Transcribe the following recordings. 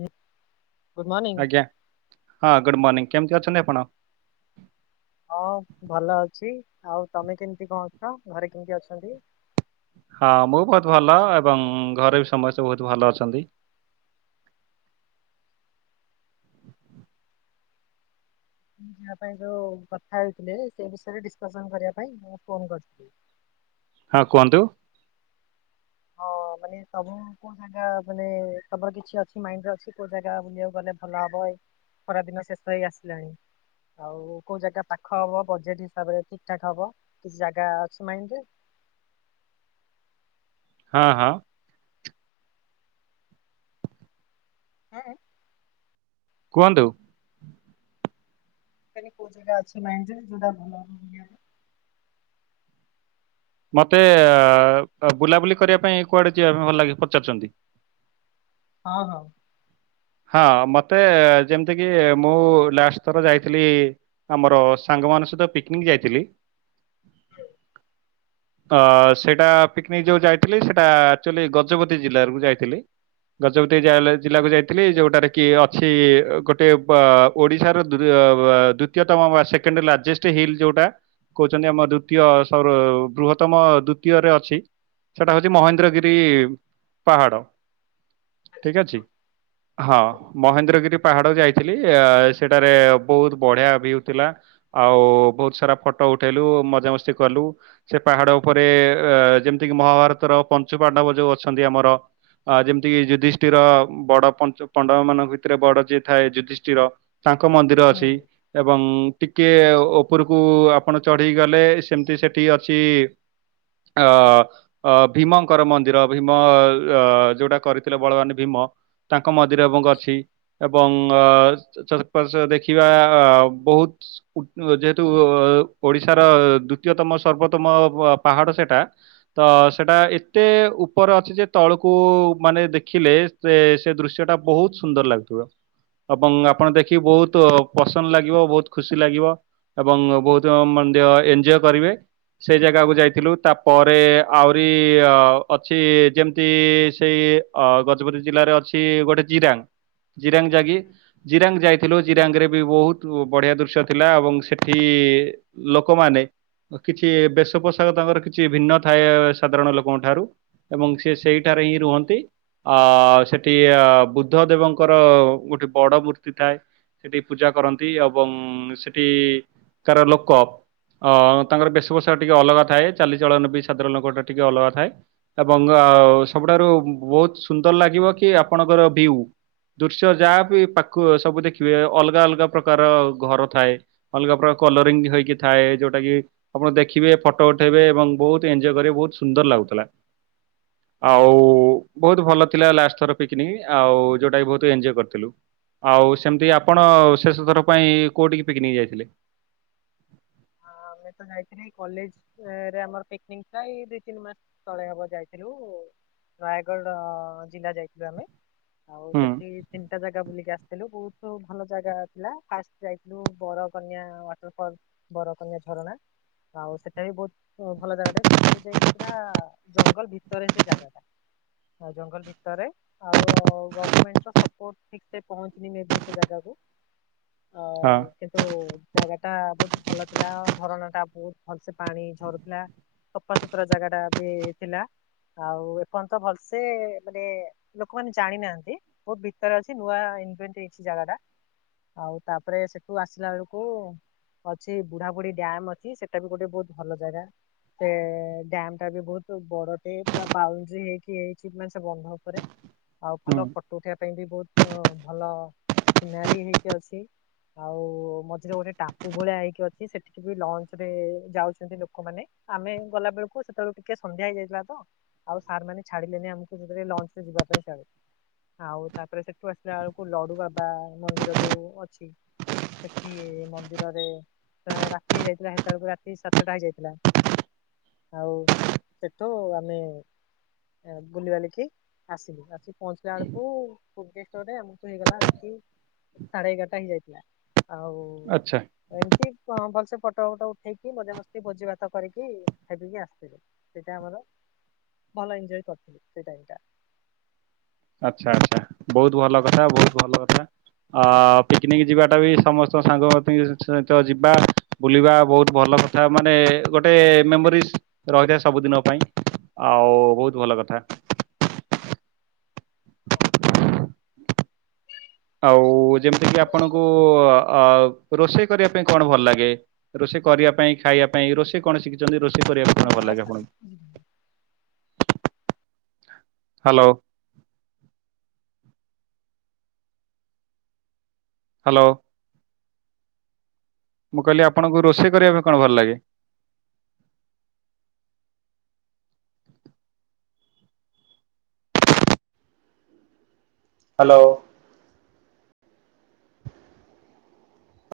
ହୁଁ। ଆଜ୍ଞା ହଁ ଗୁଡ୍ ମର୍ଣିିଂ। କେମିତି ଅଛନ୍ତି ଆପଣ? ହଁ, ଭଲ ଅଛି। ଆଉ ତମେ କେମିତି କଣ ଅଛ? ଘରେ କେମିତି ଅଛନ୍ତି? ହଁ, ମୁଁ ବହୁତ ଭଲ ଏବଂ ଘରେ ବି ସମସ୍ତେ ବହୁତ ଭଲ ଅଛନ୍ତି। ଯାହା ପାଇଁ ଯୋଉ କଥା ହୋଇଥିଲେ ସେ ବିଷୟରେ ଡିସ୍କସନ୍ କରିବା ପାଇଁ ମୁଁ ଫୋନ କରିଥିଲି। ହଁ, କୁହନ୍ତୁ। ହଁ, ମାନେ ସବୁ କୋଉ ଜାଗା ମାନେ ତମର କିଛି ଅଛି ମାଇଣ୍ଡରେ ଅଛି କୋଉ ଜାଗା ବୁଲିବାକୁ ଗଲେ ଭଲ ହବ ଏ। ଖରାଦିନ ଶେଷ ହେଇ ଆସିଲାଣି। ଆଉ କୋଉ ଜାଗା ପାଖ ହବ? ବଜେଟ୍ ହିସାବରେ ଠିକ୍ ଠାକ୍ ହବ। କିଛି ଜାଗା ଅଛି ମାଇଣ୍ଡରେ? ହଁ ହଁ। ହଁ। କୁହନ୍ତୁ। [inaudible] କୋଉ ଜାଗା ଅଛି ମାଇଣ୍ଡରେ ଯୋଉଟା ଭଲ ହବ ବୁଲିବାକୁ। ମତେ ଆଁ ବୁଲାବୁଲି କରିବା ପାଇଁ କୁଆଡେ ଯିବା ପାଇଁ ଭଲ ଲାଗେ ପଚାରୁଛନ୍ତି? ହଁ ହଁ। ହଁ ମତେ ଯେମିତିକିି ମୁଁ ଲାଷ୍ଟ ଥର ଯାଇଥିଲି ଆମର ସାଙ୍ଗମାନଙ୍କ ସହିତ ପିକ୍ନିକ୍ ଯାଇଥିଲି ହୁଁ। [unintelligible] ଅଁ ସେଇଟା ପିକ୍ନିକ୍ ଯୋଉ ଯାଇଥିଲି ସେଇଟା ଆକ୍ଚୁଆଲି ଗଜପତି ଜିଲ୍ଲା [unintelligible] କୁ ଯାଇଥିଲି। ଗଜପତି [unintelligible] ଜିଲ୍ଲାକୁ ଯାଇ ଥିଲି। ଯୋଉଟାରେ କି ଅଛି ଇଏ ଗୋଟେ ବା ଓଡିଶାର ଦୂର ବା ଦ୍ବୁତ୍ ତିୟତମ ବା ସେକେଣ୍ଡ ଲାର୍ଜେଷ୍ଟ ହିଲ୍ ଯୋଉଟା କହୁଛନ୍ତି ଆମ ଦ୍ଵୁତୀୟ ସୌର ବୃହତ୍ତମ ଦ୍ଵୁତୀୟରେ ଅଛି। ସେଇଟା ହଉଛି ମହେନ୍ଦ୍ରଗିରି ପାହାଡ। ଠିକ୍ ଆଚ୍ଛା, ଅଛି। ହଁ ମହେନ୍ଦ୍ରଗିରି ପାହାଡ ଯାଇଥିଲି। ଆଁ ସେଠାରେ ବହୁତ ବଢିଆ ଭ୍ୟୁ ଥିଲା। ଆଉ ବହୁତ ସାରା ଫଟୋ ଉଠେଇଲୁ, ମଜାମସ୍ତି କଲୁ। ସେ ପାହାଡ ଉପରେ ଅ ଯେମିତି କିି ମହାଭାରତର ପଞ୍ଚୁ ପାଣ୍ଡବ ଯୋଉ ଅଛନ୍ତି ଆମର ଆ ଯେମିତି କିି ଯୁଧିଷ୍ଠିର ବଡ ପଞ୍ଚୁ ପଣ୍ଡବମାନଙ୍କ ଭିତରେ ବଡ ଯିଏ ଥାଏ ଯୁଧିଷ୍ଠିର ତାଙ୍କ ହଁ, ମନ୍ଦିର ହୁଁ ଅଛି ଏବଂ ଟିକେ ହୁଁ ଓ-ଓ ଉପରୁକୁ ଆପଣ ଚଢିକି ଗଲେ ସେମିତି ସେଇଠି ଅଛି ଅଁ ଅ ଭୀମଙ୍କର ମନ୍ଦିର ଭୀମ ଅ ଯୋଉଟା କରିଥିଲେ ବଳବାନ ଭୀମ। ତାଙ୍କ ମଦିର, ଏବଂ ଅଛି। ଏବଂ ଚରପଶ ଦେଖିବା ଅ ବହୁତ ଯେହେତୁ ଓଡିଶାର ଦ୍ଵିତୀୟତମ ସର୍ବୋତମ ପାହାଡ ସେଟା। ତ ସେଟା ଏତେ ଉପର ଅଛି ଯେ, ତଳକୁ ମାନେ ଦେଖିଲେ ସେ, ସେ ଦୃଶ୍ୟ ଟା ବହୁତ ସୁନ୍ଦର ଲାଗୁଥିବ। ଏବଂ ଆପଣ ଦେଖିକି ବହୁତ ପସନ୍ଦ ଲାଗିବ ବହୁତ ଖୁସି ଲାଗିବ। ଏବଂ ବହୁତ ମନ୍ଦ୍ୟ ଏଞଜୟ କରିବେ। ସେ ଜାଗାକୁ ଯାଇଥିଲୁ ତାପରେ ଆହୁରି ଅଛି ଯେମିତି ସେଇ ଅ ଗ ଗଜପତି ଜିଲ୍ଲାରେ ଅଛି ଗୋଟେ ଜିରାଙ୍ଗ ଜିରାଙ୍ଗ ଜାଗି ଜିରାଙ୍ଗ ଯାଇଥିଲୁ ଆଚ୍ଛା। ଜିରାଙ୍ଗରେ ବି ବହୁତ ବଢିଆ ଦୃଶ୍ୟ ଥିଲା ଏବଂ ସେଠି ଲୋକମାନେ କିଛି ବେଶ ପୋଷାକ ତାଙ୍କର କିଛି ଭିନ୍ନ ଥାଏ ସାଧାରଣ ଲୋକଙ୍କ ଠାରୁ ଏବଂ ସେ ସେଇଠାରେ ହିଁ ରୁହନ୍ତି। ଅ ସେଠି ଅ ବୁଦ୍ଧ ଦେବଙ୍କର ଗୋଟେ ବଡ ମୂର୍ତ୍ତି ଥାଏ। ସେଠି ପୂଜା କରନ୍ତି ଏବଂ ସେଠି କାର ଲୋକ ଅ ତାଙ୍କର ବେଶପୋଷାକ ଟିକେ ଅଲଗା ଥାଏ, ଚାଲିଚଳନ ବି ସାଧାରଣ ଲୋକଙ୍କଠୁ ଅଲଗା ଥାଏ। ଏବଂ ସବୁଠାରୁ ବହୁତ ସୁନ୍ଦର ଲାଗିବ କି ଆପଣଙ୍କର ଭିଉ ଦୃଶ୍ୟ ଯାହାବି ପା ସବୁ ଦେଖିବେ ଅଲଗା ଅଲଗା ପ୍ରକାର ଘର ଥାଏ। ଅଲଗା ପ୍ର କଲରିଙ୍ଗ ହେଇକି ଥାଏ ଯୋଉଟା କି ଆପଣ ଦେଖିବେ ଫଟ ଉଠେଇବେ ଏବଂ ବହୁତ ଏନଜୟ କରିବେ ବହୁତ ସୁନ୍ଦର ଲାଗୁଥିଲା। ଆଉ ବହୁତ ଭଲ ଥିଲା ଲାଷ୍ଟ ଥର ପିକନିକ ଆଉ ଯୋଉଟା ବହୁତ ଏନଜଏ କରିଥିଲୁ। ଆଉ ସେମିତି ଆପଣ ଶେଷଥର ପାଇଁ କୋଉଠିକି ପିକନିକ୍ ଯାଇଥିଲେ? ହଁ ଆମେ ତ ଯାଇଥି ନି କଲେଜରେ ଆମର ପିକନିକ ଏଇ ଦିଇ ତିନି ମାସ ତଳେ ହବ ଯାଇଥିଲୁ ନୟଗଡ ଜିଲ୍ଲା ଯାଇଥିଲୁ ଆମେ। ଆଉ ହୁଁ ସେଠି ତିନିଟା ଜାଗା ବୁଲିକି ଆସ ଥିଲୁ ବହୁତ ଭଲ ଜାଗା ଥିଲା ଫାଷ୍ଟ ଯାଇଥିଲୁ ବରକନ୍ୟା ୱାଟର ଫଲ୍। ବର କନ୍ୟା ଝରଣା ଆଉ ସେଟା ବି ବହୁତ ହ ଭଲ ଜାଗାଟା ସେ ବୋଉ ଯାଇକି ପୁରା ଜଙ୍ଗଲ ଭିତରେ ସେ ଜାଗା ଟା। ଆ ଜଙ୍ଗଲ ଭିତରେ ଆଉ ଗମେଣ୍ଟ ର ସପୋର୍ଟ ଠିକ ସେ ପହଞ୍ଚିନି ଏବେ ସେ ଜାଗାକୁ। [inaudible] ଆ ହଁ କିନ୍ତୁ ଜାଗା ଟା ବହୁ ଭଲ ଥିଲା ଝରଣା ଟା ବହୁତ ଭଲସେ ପାଣି ଝରୁଥିଲା। ସଫାସୁତୁରା ଜାଗା ଟା ବି ଥିଲା। ଆଉ ଏପର୍ଯ୍ୟନ୍ତ ଭଲସେ ମାନେ ଲୋକମାନେ ଜାଣିନାହାନ୍ତି। ବହୁତ ଭିତରେ ଅଛି ନୂଆଇନଭେନଟ୍ ହେଇଚି ଜାଗା ଟା। ଆଉ ତାପରେ ସେଠୁ ଆସିଲା ବେଳକୁ ଅଛି ବୁଢାବୁଢୀ ଡ୍ୟାମ ଅଛି ସେଟା ବି ଗୋଟେ ବହୁତ ଭଲ ଜାଗା। ସେ ଡ୍ୟାମ ଟା ବି ବହୁତ ବଡଟେ ପୁରା ବାଉଣ୍ଡ୍ରି ହେଇକି ହେଇଛି ମାନେ ସେ ବନ୍ଧ ଉପରେ। [inaudible] ଆଉ ଭଲ ଫଟୋ ଉଠେଇବା ପାଇଁ ବି ବହୁତ ଭଲ ସିନାରୀ ହେଇକି ଅଛି। ଆଉ ମଝିରେ ଗୋଟେ ଟା କୋଉ ଭଳିଆ ହେଇକି ଅଛି ସେଠିକି ବି ଲଞ୍ଚ ରେ ଯାଉଛନ୍ତି ଲୋକମାନେ ଆମେ ଗଲା ବେଳକୁ ସେତେବେଳକୁ ଟିକେ ସନ୍ଧ୍ୟା ହେଇଯାଇଥିଲା ତ ଆଉ ସାର୍ ମାନେ ଛାଡିଲେନି ଆମକୁ ଲଞ୍ଚ ରେ ଯିବା ପାଇଁ ଆଉ। ଆଉ ତାପରେ ସେଠୁ ଆସିଲା ବେଳକୁ ଲଡୁ ବାବା ମନ୍ଦିର ଯୋଉ ଅଛି। ସେଠ ମଧ୍ୟ ମନ୍ଦିରରେ ରାତି ହେଇଯାଇଥିଲା ସେତେବେଳକୁ ରାତି ସାତଟା ହେଇଯାଇଥିଲା। ଆଉ ସେଠୁ ଆମେ ବୁଲିିବାଲିକି ଆସିଲୁ ଆସିକି ପହଞ୍ଚିଲା ବେଳକୁ ଭୁବନେଶ୍ଵରରେ ଆମକୁ ହେଇଗଲା ରାତି ସାଢେ ଏଗାରଟା ହେଇ ଯାଇଥିଲା ଆଉ ଆଚ୍ଛା ଏମିତି ଭଲସେ ପଟ ଫଟ ଉଠେଇକି ମଜା ମସ୍ତି ଭୋଜି ଭାତ କରିକି ଖାଇ ପିକି ଆସିଥିଲୁ। ସେଟା ଆମର ଭଲ ଏଞଜୟ କରିଥିଲି ସେଇ ରାଇଡ ଟା। ଆଚ୍ଛା ଆଚ୍ଛା ବହୁତ ଭଲ କଥା ବହୁତ ଭଲ କଥା। ଅ ପିକନିକ ଯିବାଟା ବି ସମସ୍ତଙ୍କ ସାଙ୍ଗସଥି ସହିତ ଯିବା। ବୁଲିବା ବହୁତ ଭଲ କଥା ମାନେ ଗୋଟେ ମେମୋରିଜ ରହିଥାଏ ସବୁଦିନ ପାଇଁ। ଆଉ ବହୁତ ଭଲ କଥା। [inaudible] ଆଉ ଯେମିତି କିି ଆପଣଙ୍କୁ ରୋଷେଇ କରିବା ପାଇଁ କଣ ଭଲ ଲାଗେ? ରୋଷେଇ କରିବା ପାଇଁ ଖାଇବା ପାଇଁ ରୋଷେଇ କଣ ଶିଖିଛନ୍ତି ରୋଷେଇ କରିବା ପାଇଁ ତମ କଣ ଭଲ ଭଏସ ଲାଗେ ଟା କଟୁଛି। ଆପଣଙ୍କୁ? ହାଲୋ। ହାଲୋ। ମୁଁ କହିଲି ଆପଣଙ୍କୁ ରୋଷେଇ କରିବା ପାଇଁ କଣ ଭଲ ଲାଗେ? ହାଲୋ।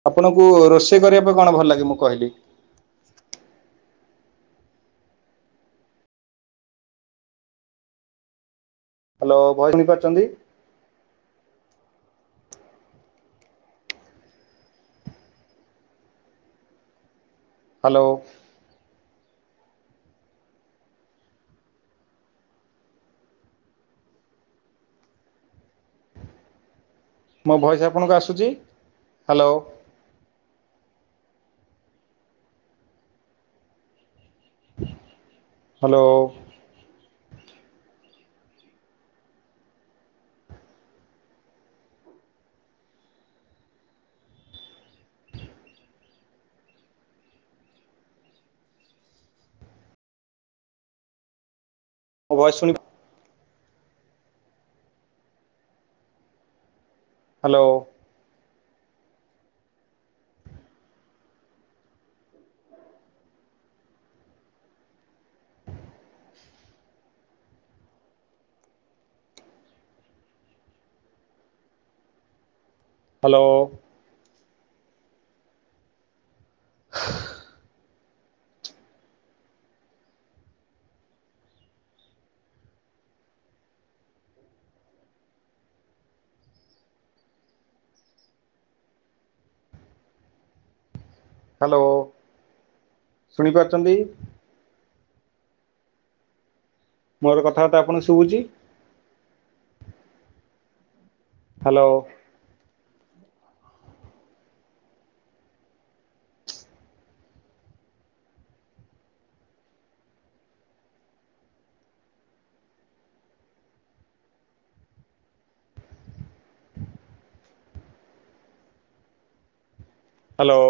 ଆପଣଙ୍କୁ ରୋଷେଇ କରିବା ପାଇଁ କଣ ଭଲ ଲାଗେ ମୁଁ କହିଲି। ହାଲୋ ଭୟସ୍ ଶୁଣି ପାରୁଛନ୍ତି। ହାଲୋ। ମୋ ଭଏସ୍ ଆପଣଙ୍କୁ ଆସୁଛି ହାଲୋ। ହାଲୋ। ମୋ ଭଏସ୍ ଶୁଣି ପା ହାଲୋ। ହାଲୋ [inaudible] ହାଲୋ ଶୁଣିପାରୁଛନ୍ତି। ମୋର କଥାବାର୍ତ୍ତା ଆପଣଙ୍କୁ ଶୁଭୁଛି। ହାଲୋ। ହାଲୋ।